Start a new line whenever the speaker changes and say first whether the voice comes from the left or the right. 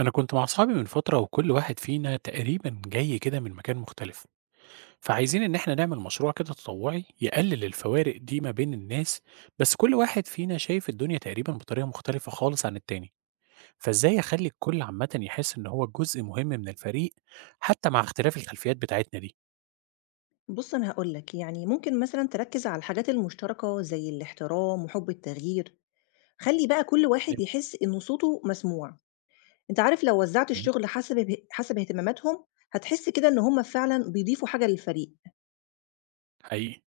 right: أنا كنت مع أصحابي من فترة وكل واحد فينا تقريبا جاي كده من مكان مختلف. فعايزين إن احنا نعمل مشروع كده تطوعي يقلل الفوارق دي ما بين الناس. بس كل واحد فينا شايف الدنيا تقريبا بطريقة مختلفة خالص عن التاني. فإزاي أخلي الكل عامة يحس إن هو جزء مهم من الفريق حتى مع اختلاف الخلفيات بتاعتنا دي؟
left: بُص أنا هاقول لك، ممكن مثلًا تركّز على الحاجات المشتركة زي الاحترام وحُب التغيير، خلّي بقى كل واحد يحس إن صوته مسموع، أنت عارف لو وزّعت
right: فاهم؟
left: الشغل حسب اهتماماتهم، هتحس كده إن هم فعلًا بيضيفوا حاجة للفريق،
right: حقيقي.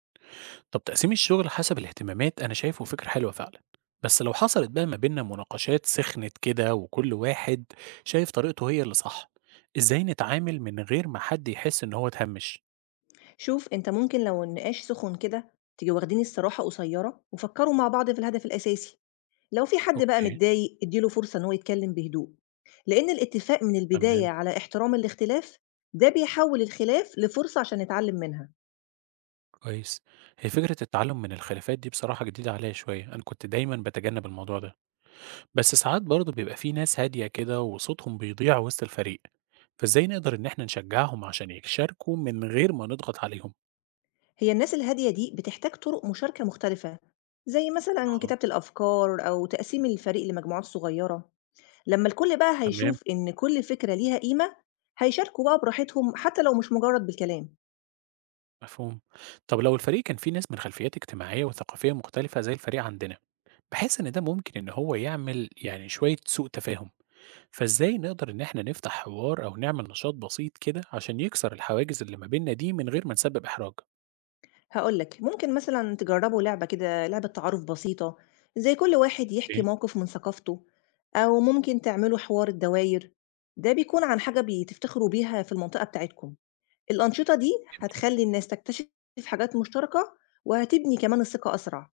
right: طب تقسيم الشغل حسب الاهتمامات أنا شايفه فكرة حلوة فعلا. بس لو حصلت بقى ما بيننا مناقشات سخنت كده وكل واحد شايف طريقته هي اللي صح، إزاي نتعامل من غير ما حد يحس إن هو اتهمش؟
left: شوف أنت ممكن لو النقاش سخن كده تيجوا واخدين استراحة قصيرة وفكّروا مع بعض في الهدف الأساسي، لو في حد بقى
right: أوكي.
left: متضايق ادّي له فرصة إن هو يتكلم بهدوء، لإن الاتفاق من البداية
right: تمام.
left: على احترام الاختلاف ده بيحوّل الخلاف لفرصة عشان نتعلم منها.
right: كويس. هي فكرة التعلم من الخلافات دي بصراحة جديدة عليا شوية، أنا كنت دايما بتجنب الموضوع ده. بس ساعات برضه بيبقى في ناس هادية كده وصوتهم بيضيع وسط الفريق، فإزاي نقدر إن احنا نشجعهم عشان يشاركوا من غير ما نضغط عليهم؟
left: هي الناس الهادية دي بتحتاج طرق مشاركة مختلفة زي مثلا
right: أه.
left: كتابة الأفكار أو تقسيم الفريق لمجموعات صغيرة، لما الكل بقى
right: تمام.
left: هيشوف إن كل فكرة ليها قيمة هيشاركوا بقى براحتهم حتى لو مش مجرد بالكلام.
right: مفهوم. طب لو الفريق كان فيه ناس من خلفيات اجتماعية وثقافية مختلفة زي الفريق عندنا، بحيث إن ده ممكن إن هو يعمل يعني شوية سوء تفاهم، فإزاي نقدر إن إحنا نفتح حوار أو نعمل نشاط بسيط كده عشان يكسر الحواجز اللي ما بيننا دي من غير ما نسبب إحراج؟
left: هقولك ممكن مثلا تجربوا لعبة كده، لعبة تعارف بسيطة زي كل واحد يحكي
right: اوكي.
left: موقف من ثقافته، أو ممكن تعملوا حوار الدواير، ده بيكون عن حاجة بتفتخروا بيها في المنطقة بتاعتكم. الأنشطة دي
right: جميل.
left: هتخلّي الناس تكتشف حاجات مشتركة، وهتبني كمان الثقة أسرع.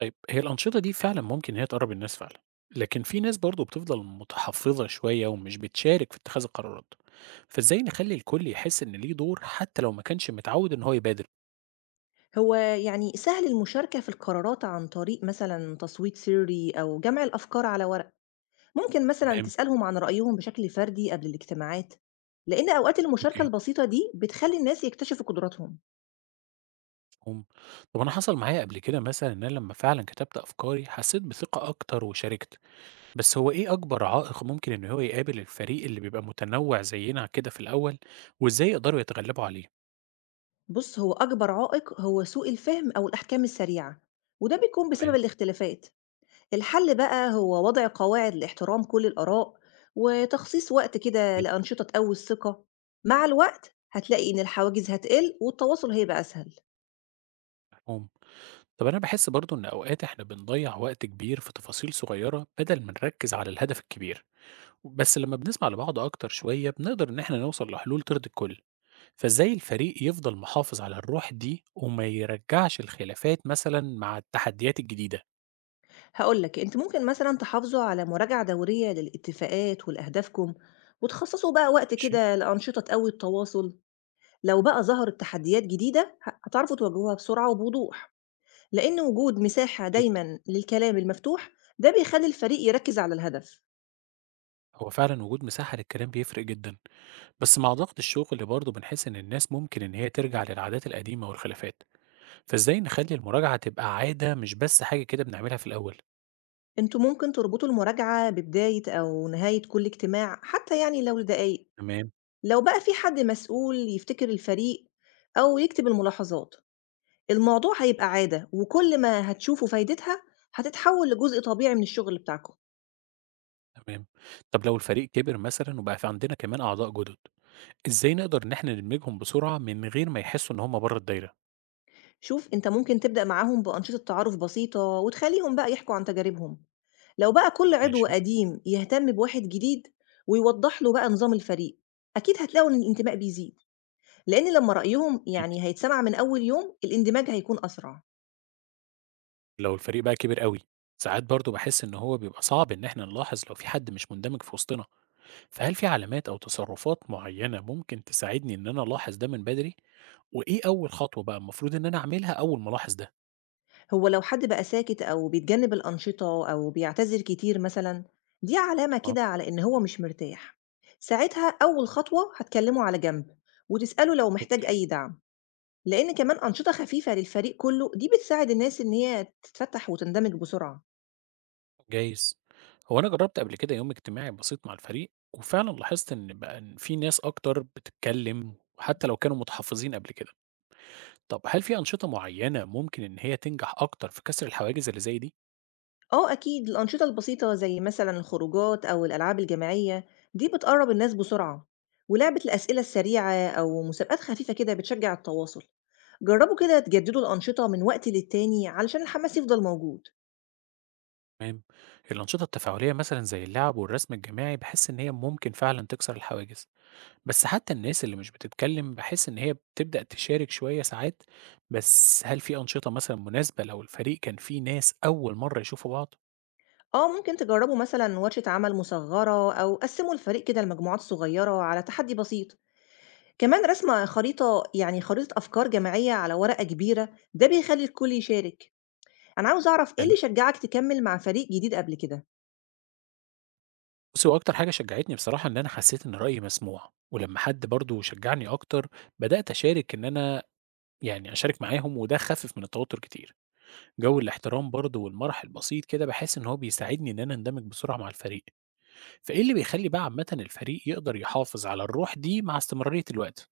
right: طيب هي الأنشطة دي فعلا ممكن إن هي تقرب الناس فعلا، لكن في ناس برضه بتفضل متحفظة شوية ومش بتشارك في اتخاذ القرارات، فإزاي نخلي الكل يحس إن ليه دور حتى لو ما كانش متعود إن هو يبادر؟
left: هو سهل المشاركة في القرارات عن طريق مثلًا تصويت سري أو جمع الأفكار على ورق. ممكن مثلًا
right: تمام؟
left: تسألهم عن رأيهم بشكل فردي قبل الاجتماعات، لإن أوقات المشاركة
right: اوكي.
left: البسيطة دي بتخلّي الناس يكتشفوا قدراتهم.
right: مفهوم. طب أنا حصل معايا قبل كده مثلًا إن أنا لمّا فعلًا كتبت أفكاري حسيت بثقة أكتر وشاركت، بس هو إيه أكبر عائق ممكن إن هو يقابل الفريق اللي بيبقى متنوع زينا كده في الأول، وإزاي يقدروا يتغلبوا عليه؟
left: بُص، هو أكبر عائق هو سوء الفهم أو الأحكام السريعة، وده بيكون بسبب
right: تمام.
left: الاختلافات. الحل بقى هو وضع قواعد لاحترام كل الآراء وتخصيص وقت كده
right: م
left: لأنشطة تقوي الثقة. مع الوقت هتلاقي إن الحواجز هتقل والتواصل هيبقى أسهل.
right: مفهوم. طب أنا باحس برضه إن أوقات إحنا بنضيّع وقت كبير في تفاصيل صغيرة بدل ما نركز على الهدف الكبير، بس لمّا بنسمع لبعض أكتر شوية بنقدر إن إحنا نوصل لحلول ترضي الكل، فإزاي الفريق يفضل محافظ على الروح دي وما يرجعش الخلافات مثلًا مع التحديات الجديدة؟
left: هقولك أنت ممكن مثلا تحافظوا على مراجعة دورية للاتفاقات ولأهدافكم، وتخصصوا بقى وقت
right: ماشي.
left: كده لأنشطة تقوي التواصل. لو بقى ظهرت تحديات جديدة هتعرفوا تواجهوها بسرعة وبوضوح، لأن وجود مساحة
right: أكيد.
left: دايما للكلام المفتوح ده بيخلي الفريق يركز على الهدف.
right: هو فعلًا وجود مساحة للكلام بيفرق جدًا، بس مع ضغط الشغل برضه بنحس إن الناس ممكن إن هي ترجع للعادات القديمة والخلافات، فإزاي نخلّي المراجعة تبقى عادة مش بس حاجة كده بنعملها في الأول؟
left: أنتم ممكن تربطوا المراجعة ببداية أو نهاية كل اجتماع، حتى لو لدقايق.
right: تمام.
left: لو بقى في حد مسؤول يفتكر الفريق أو يكتب الملاحظات، الموضوع هيبقى عادة، وكل ما هتشوفوا فايدتها هتتحول لجزء طبيعي من الشغل بتاعكم.
right: تمام. طب لو الفريق كبر مثلًا وبقى في عندنا كمان أعضاء جدد، إزاي نقدر إن إحنا ندمجهم بسرعة من غير ما يحسوا إن هم برّه الدايرة؟
left: شوف أنت ممكن تبدأ معاهم بأنشطة تعارف بسيطة وتخليهم بقى يحكوا عن تجاربهم. لو بقى كل عضو
right: ماشي.
left: قديم يهتم بواحد جديد ويوضح له بقى نظام الفريق، أكيد هتلاقوا إن الانتماء بيزيد، لإن لمّا رأيهم
right: أكيد.
left: هيتسمع من أول يوم، الاندماج هيكون أسرع.
right: لو الفريق بقى كبر أوي، ساعات برضه باحس إن هو بيبقى صعب إن إحنا نلاحظ لو في حد مش مندمج في وسطنا. فهل في علامات أو تصرفات معينة ممكن تساعدني إن أنا ألاحظ ده من بدري؟ وإيه أول خطوة بقى المفروض إن أنا أعملها أول ما ألاحظ ده؟
left: هو لو حد بقى ساكت أو بيتجنب الأنشطة أو بيعتذر كتير مثلًا، دي علامة
right: اه.
left: كده على إن هو مش مرتاح. ساعتها أول خطوة هتكلمه على جنب وتسأله لو محتاج
right: اوكي.
left: أي دعم، لإن كمان أنشطة خفيفة للفريق كله دي بتساعد الناس إن هي تتفتح وتندمج بسرعة.
right: جايز. هو أنا جربت قبل كده يوم اجتماعي بسيط مع الفريق وفعلا لاحظت إن بقى إن في ناس أكتر بتتكلم وحتى لو كانوا متحفظين قبل كده. طب هل في أنشطة معينة ممكن إن هي تنجح أكتر في كسر الحواجز اللي زي دي؟
left: آه أكيد، الأنشطة البسيطة زي مثلًا الخروجات أو الألعاب الجماعية دي بتقرّب الناس بسرعة، ولعبة الأسئلة السريعة أو مسابقات خفيفة كده بتشجّع التواصل، جرّبوا كده تجددوا الأنشطة من وقت للتاني علشان الحماس يفضل موجود.
right: تمام. الأنشطة التفاعلية مثلا زي اللعب والرسم الجماعي بحس إن هي ممكن فعلا تكسر الحواجز، بس حتى الناس اللي مش بتتكلم باحس إن هي بتبدأ تشارك شوية ساعات، بس هل في أنشطة مثلًا مناسبة لو الفريق كان فيه ناس أول مرّة يشوفوا بعض؟
left: آه ممكن تجرّبوا مثلًا ورشة عمل مصغّرة أو قسّموا الفريق كده لمجموعات صغيّرة على تحدي بسيط، كمان رسم خريطة، خريطة أفكار جماعية على ورقة كبيرة، ده بيخلّي الكل يشارك. أنا عاوزة أعرف إيه اللي
right: حلو.
left: شجّعك تكمّل مع فريق جديد قبل كده؟
right: بُصّي، هو أكتر حاجة شجّعتني بصراحة إن أنا حسّيت إن رأيي مسموع، ولمّا حد برضه شجّعني أكتر، بدأت أشارك إن أنا يعني أشارك معاهم وده خفِّف من التوتر كتير. جو الاحترام برضه والمرح البسيط كده باحس إن هو بيساعدني إن أنا أندمج بسرعة مع الفريق. فإيه اللي بيخلّي بقى عامةً الفريق يقدر يحافظ على الروح دي مع استمرارية الوقت؟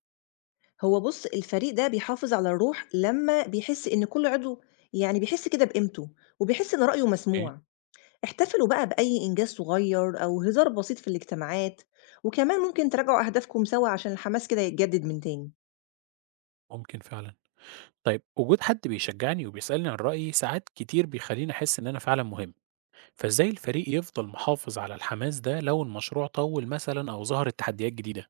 left: هو بُص، الفريق ده بيحافظ على الروح لمّا بيحس إن كل عضو بيحس كده بقيمته، وبيحس إن رأيه
right: إيه؟
left: مسموع. احتفلوا بقى بأي إنجاز صغير أو هزار بسيط في الاجتماعات، وكمان ممكن تراجعوا أهدافكم سوا عشان الحماس كده يتجدد من تاني.
right: ممكن فعلًا. طيب وجود حد بيشجعني وبيسألني عن رأيي ساعات كتير بيخليني أحس إن أنا فعلا مهم، فإزاي الفريق يفضل محافظ على الحماس ده لو المشروع طول مثلا أو ظهرت تحديات جديدة؟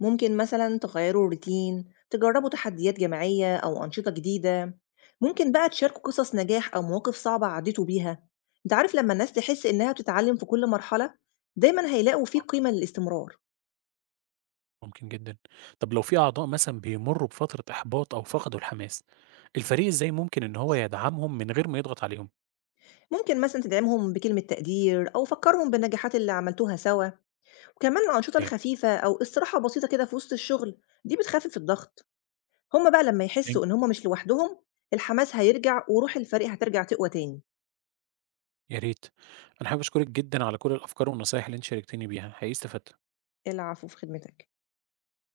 left: ممكن مثلًا تغيّروا الروتين، تجربوا تحديات جماعية أو أنشطة جديدة. ممكن بقى تشاركوا قصص نجاح أو مواقف صعبة عديتوا بيها. أنت عارف لمّا الناس تحس إنها بتتعلم في كل مرحلة، دايمًا هيلاقوا في
right: آه،
left: قيمة للاستمرار.
right: ممكن جدا. طب لو في أعضاء مثلا بيمروا بفترة إحباط أو فقدوا الحماس، الفريق إزاي ممكن إن هو يدعمهم من غير ما يضغط عليهم؟
left: ممكن مثلًا تدعمهم بكلمة تقدير أو فكّرهم بالنجاحات اللي عملتوها سوا، وكمان الأنشطة
right: إيه؟
left: الخفيفة أو استراحة بسيطة كده في وسط الشغل، دي بتخفف الضغط. هم بقى لمّا
right: إيه؟
left: يحسّوا إن هم مش لوحدهم، الحماس هيرجع وروح الفريق هترجع تقوى تاني.
right: يا ريت. أنا حابب أشكرك جدا على كل الأفكار والنصايح اللي أنت شاركتني بيها، حقيقي استفدت.
left: العفو، في خدمتك.